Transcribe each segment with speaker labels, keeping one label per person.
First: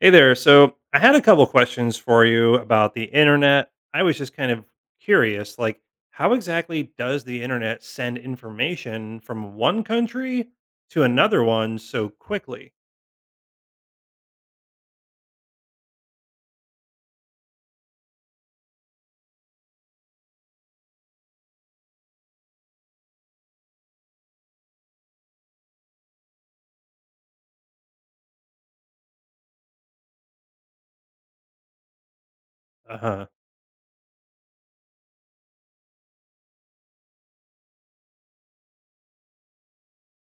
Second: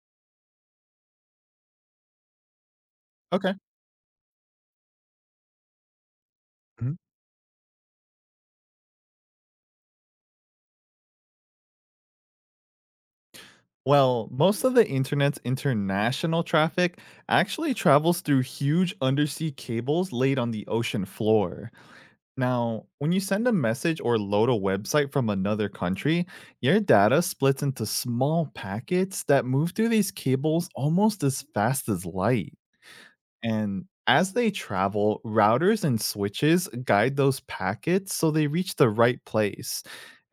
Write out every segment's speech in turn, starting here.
Speaker 1: Hey there. So I had a couple questions for you about the
Speaker 2: Okay.
Speaker 1: internet. I was just kind of curious, how exactly
Speaker 2: Mhm.
Speaker 1: does the internet send information from one country to another one so quickly?
Speaker 2: Well, most of the internet's international traffic actually travels through huge undersea cables laid on the ocean floor. Now, when you send a message or load a website from another country, your data splits into small packets that move through these cables almost as fast as light.
Speaker 1: Uh huh.
Speaker 2: And as they travel, routers and switches guide those packets so they reach the right place.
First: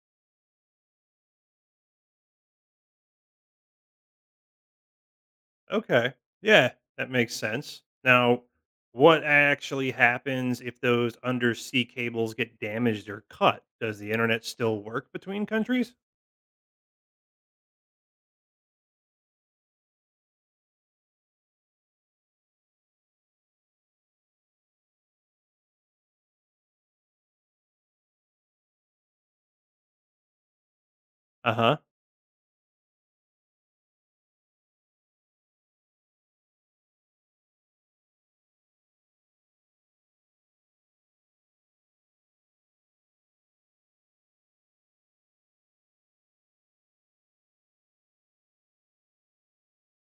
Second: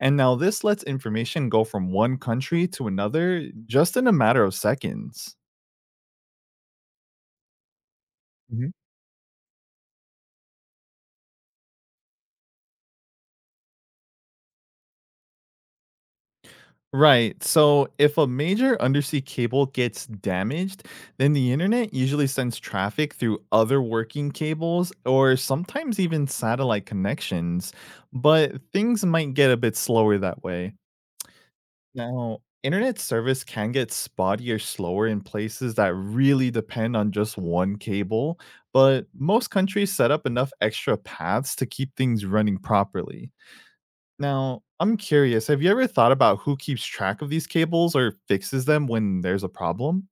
Speaker 2: And now this lets information go from one country to another just in a matter of seconds.
Speaker 1: Okay. Yeah, that makes sense. Now,
Speaker 2: Mhm.
Speaker 1: what actually happens if those undersea cables get damaged or cut? Does the internet still work between countries?
Speaker 2: Right. So if a major undersea cable gets damaged, then the internet usually sends traffic through other working cables or sometimes even satellite connections. But things might get a bit slower that way.
Speaker 1: Uh huh.
Speaker 2: Now, internet service can get spotty or slower in places that really depend on just one cable, but most countries set up enough extra paths to keep things running properly. Now, I'm curious, have you ever thought about who keeps track of these cables or fixes them when there's a problem?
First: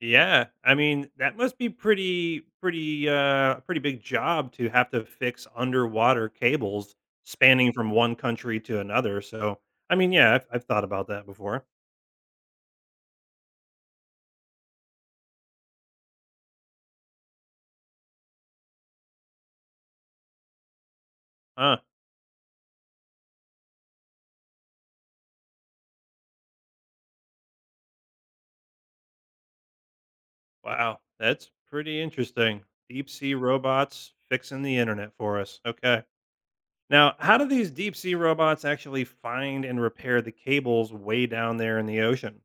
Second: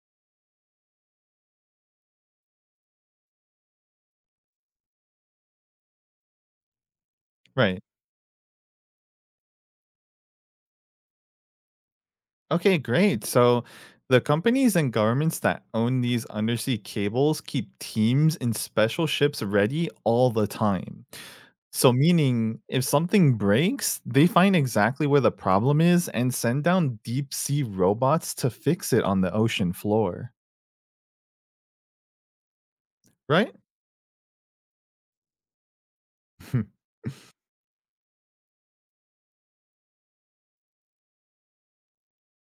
Speaker 1: Yeah, that must be pretty big job to have to fix underwater cables spanning
Speaker 2: Right.
Speaker 1: from one country to another, so, yeah, I've thought about that before.
Speaker 2: Okay, great. So, the companies and governments that own these undersea cables keep teams in special ships ready all the time.
Speaker 1: Huh,
Speaker 2: So meaning if something breaks, they find exactly where the problem is and send down deep sea robots to fix it on the ocean floor,
Speaker 1: wow, that's pretty interesting. Deep sea
Speaker 2: right?
Speaker 1: robots fixing the internet for us, okay.
Speaker 2: Hmm,
Speaker 1: Now, how do these deep sea robots actually find and repair the cables way down there in the ocean?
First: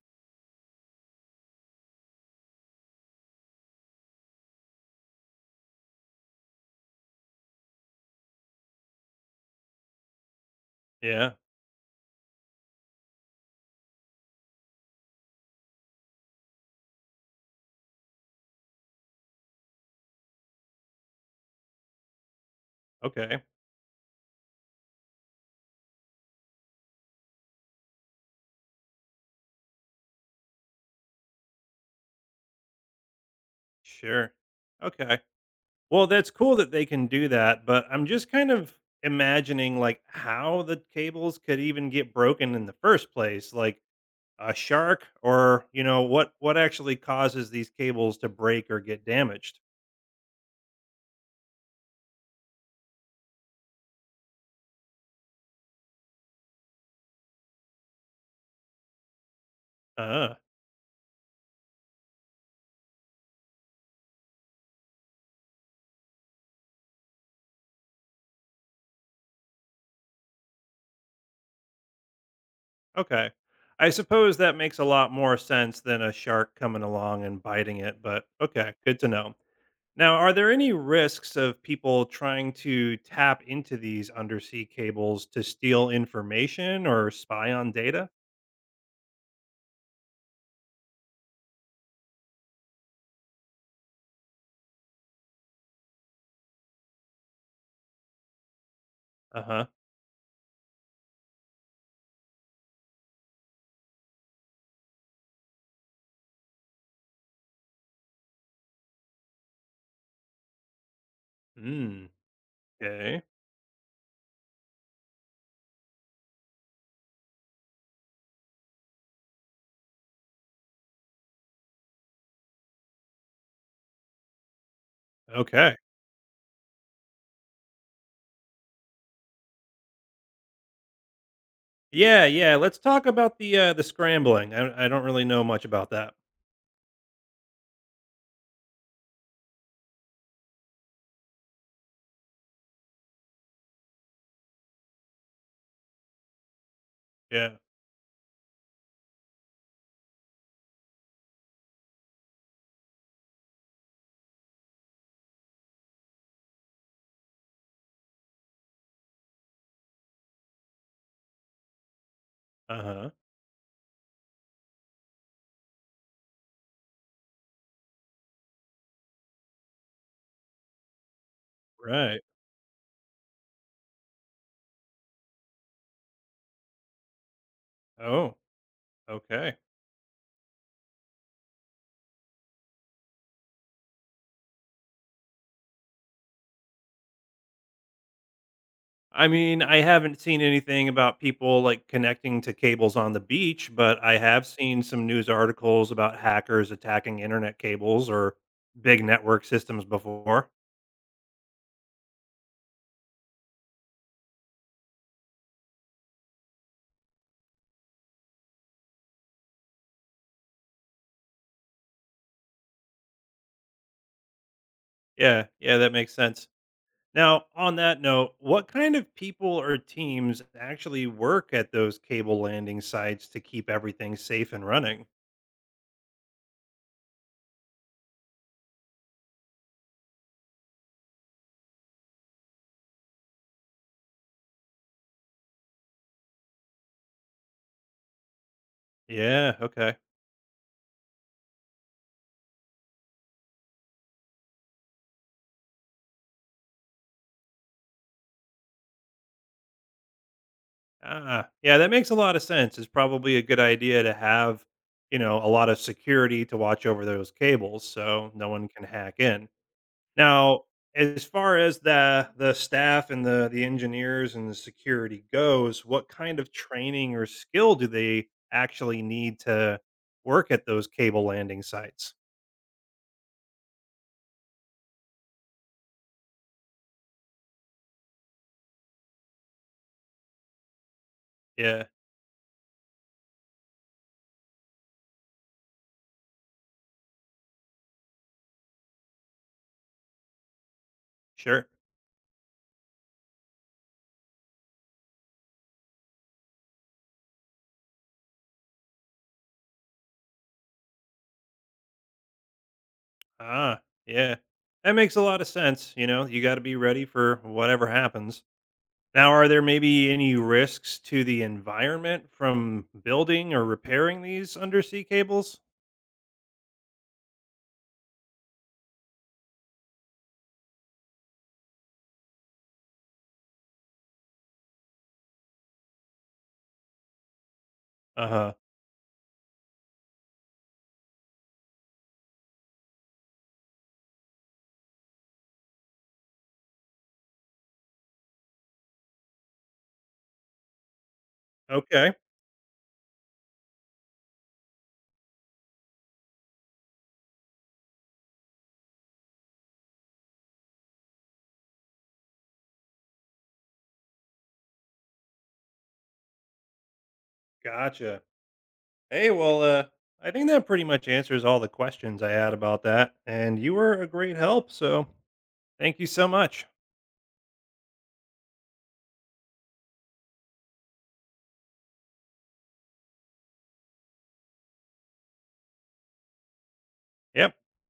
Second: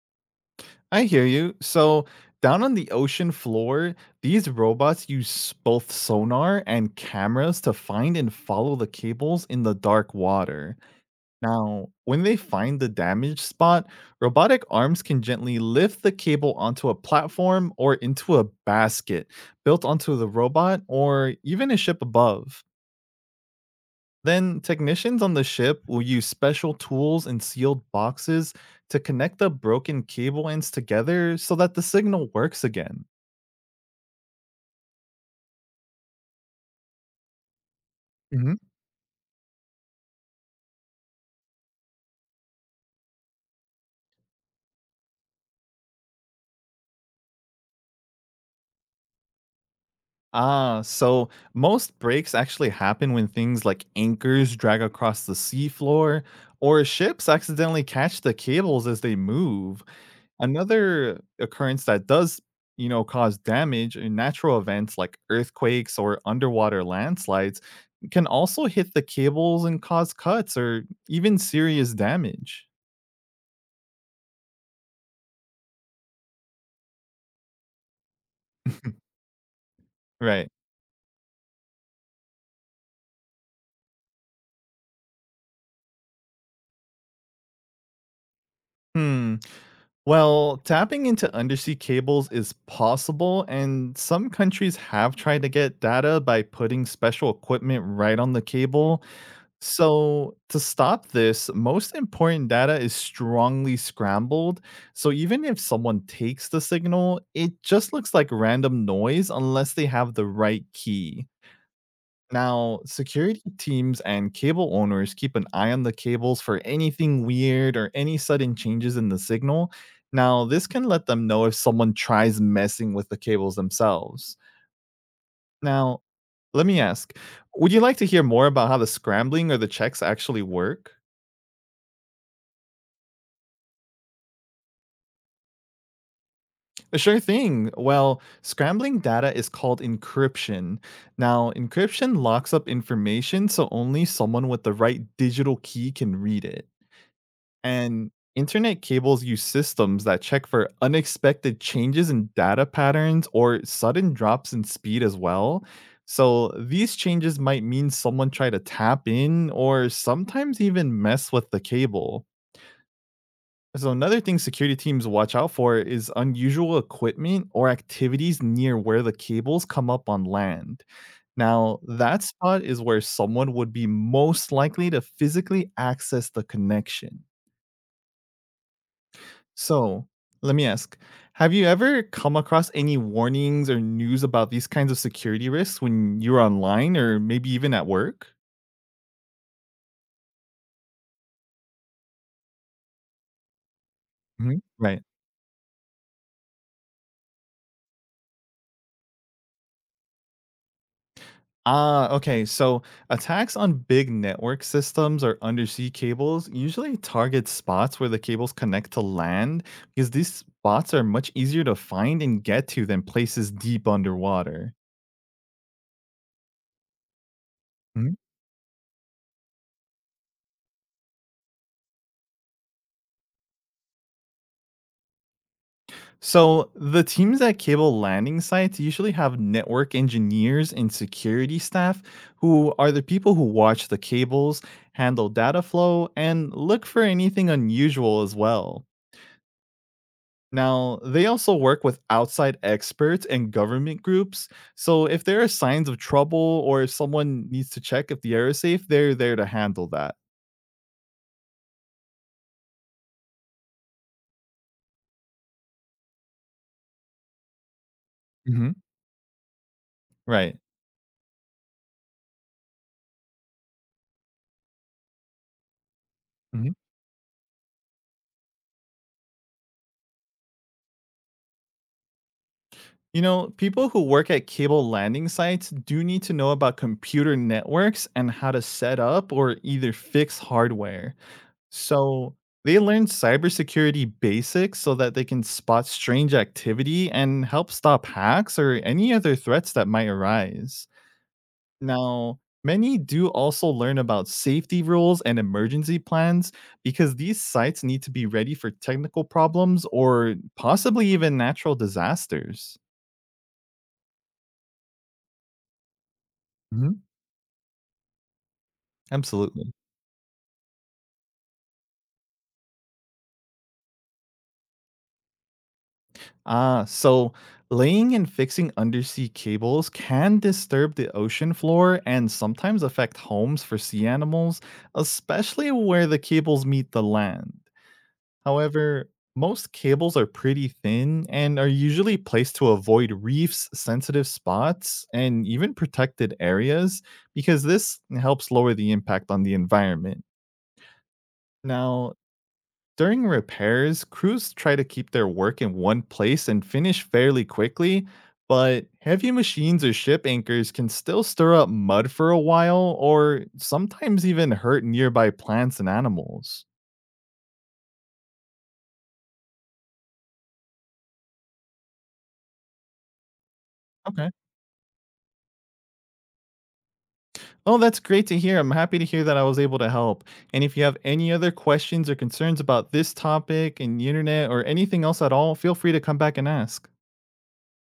Speaker 2: I hear you. So down on the ocean floor, these robots use both sonar and cameras to find and follow the cables in the dark water.
Speaker 1: Yeah,
Speaker 2: Now, when they find the damaged spot, robotic arms can gently lift the cable onto a platform or into a basket built onto the robot or even a ship above.
Speaker 1: okay,
Speaker 2: Then, technicians on the ship will use special tools and sealed boxes to connect the broken cable ends together so that the signal works again.
Speaker 1: sure. Okay. Well, that's cool that they can do that, but I'm just kind of imagining how the cables could even get broken in the first place, like a shark or, what actually causes these cables to break or get damaged.
Speaker 2: Ah, so most breaks actually happen when things like anchors drag across the seafloor or ships accidentally catch the cables as they move.
Speaker 1: Uh,
Speaker 2: Another occurrence that does, you know, cause damage in natural events like earthquakes or underwater landslides can also hit the cables and cause cuts or even serious damage.
Speaker 1: okay. I suppose that makes a lot more sense than a shark coming along and biting it, but okay, good to know. Now, are
Speaker 2: Right.
Speaker 1: there any risks of people trying to tap into these undersea cables to steal information or spy on data?
Speaker 2: Hmm. Well, tapping into undersea cables is possible, and some countries have tried to get data by putting special equipment right on the cable.
Speaker 1: Uh huh.
Speaker 2: So, to stop this, most important data is strongly scrambled. So, even if someone takes the signal, it just looks like random noise unless they have the right key.
Speaker 1: Mm.
Speaker 2: Now,
Speaker 1: Okay.
Speaker 2: security teams and cable owners keep an eye on the cables for anything weird or any sudden changes in the signal. Now, this can let them know if someone tries messing with the cables themselves.
Speaker 1: Okay.
Speaker 2: Now, let me ask, would you like to hear more about how the scrambling or the checks actually work?
Speaker 1: Yeah, yeah, let's talk about the scrambling. I don't really know much about that.
Speaker 2: Sure thing. Well, scrambling data is called encryption. Now, encryption locks up information so only someone with the right digital key can read it.
Speaker 1: Yeah.
Speaker 2: And internet cables use systems that check for unexpected changes in data patterns or sudden drops in speed as well. So these changes might mean someone tried to tap in or sometimes even mess with the cable.
Speaker 1: Uh-huh.
Speaker 2: So another thing security teams watch out for is unusual equipment or activities near where the cables come up on land. Now,
Speaker 1: Right.
Speaker 2: that spot is where someone would be most likely to physically access the connection.
Speaker 1: Oh, okay.
Speaker 2: So, let me ask, have you ever come across any warnings or news about these kinds of security risks when you're online or maybe even at work?
Speaker 1: I mean, I haven't seen anything about people, connecting to cables on the beach, but I have
Speaker 2: Mhm.
Speaker 1: seen
Speaker 2: Right.
Speaker 1: some news articles about hackers attacking internet cables or big network systems before.
Speaker 2: Ah, okay. So attacks on big network systems or undersea cables usually target spots where the cables connect to land because these spots are much easier to find and get to than places deep underwater.
Speaker 1: Yeah, yeah, that makes sense. Now, on that note, what kind of people or teams actually work at those cable landing sites to keep everything safe and running?
Speaker 2: So the teams at cable landing sites usually have network engineers and security staff who are the people who watch the cables, handle data flow, and look for anything unusual as well.
Speaker 1: Yeah, okay.
Speaker 2: Now, they also work with outside experts and government groups. So if there are signs of trouble or if someone needs to check if the air is safe, they're there to handle that.
Speaker 1: Ah, yeah, that makes a lot of sense. It's probably a good idea to have, a lot of security to watch over those cables so no one
Speaker 2: hmm
Speaker 1: can hack in.
Speaker 2: Right.
Speaker 1: Now, as far as the staff and the engineers and the security goes, what kind of
Speaker 2: Mm-hmm.
Speaker 1: training or skill do they actually need to work at those cable landing sites?
Speaker 2: You know, people who work at cable landing sites do need to know about computer networks and how to set up or either fix hardware.
Speaker 1: Yeah,
Speaker 2: So they learn cybersecurity basics so that they can spot strange activity and help stop hacks or any other threats that might arise.
Speaker 1: sure.
Speaker 2: Now, many do also learn about safety rules and emergency plans because these sites need to be ready for technical problems or possibly even natural disasters.
Speaker 1: Ah, yeah. That makes a lot of sense, you know. You got to be ready for whatever happens. Now, are there
Speaker 2: Absolutely.
Speaker 1: maybe any risks to the environment from building or repairing these undersea cables?
Speaker 2: Ah, so laying and fixing undersea cables can disturb the ocean floor and sometimes affect homes for sea animals, especially where the cables meet the land.
Speaker 1: Uh-huh.
Speaker 2: However, most cables are pretty thin and are usually placed to avoid reefs, sensitive spots, and even protected areas because this helps lower the impact on the environment.
Speaker 1: Okay.
Speaker 2: Now, During repairs, crews try to keep their work in one place and finish fairly quickly, but heavy machines or ship anchors can still stir up mud for a while or sometimes even hurt nearby plants and animals.
Speaker 1: Gotcha. Hey, well, I think that pretty much answers all the questions I had about that. And you were a
Speaker 2: Okay.
Speaker 1: great help. So thank you so much.
Speaker 2: Oh, that's great to hear. I'm happy to hear that I was able to help. And if you have any other questions or concerns about this topic and the internet or anything else at all, feel free to come back and ask.
Speaker 1: Yep.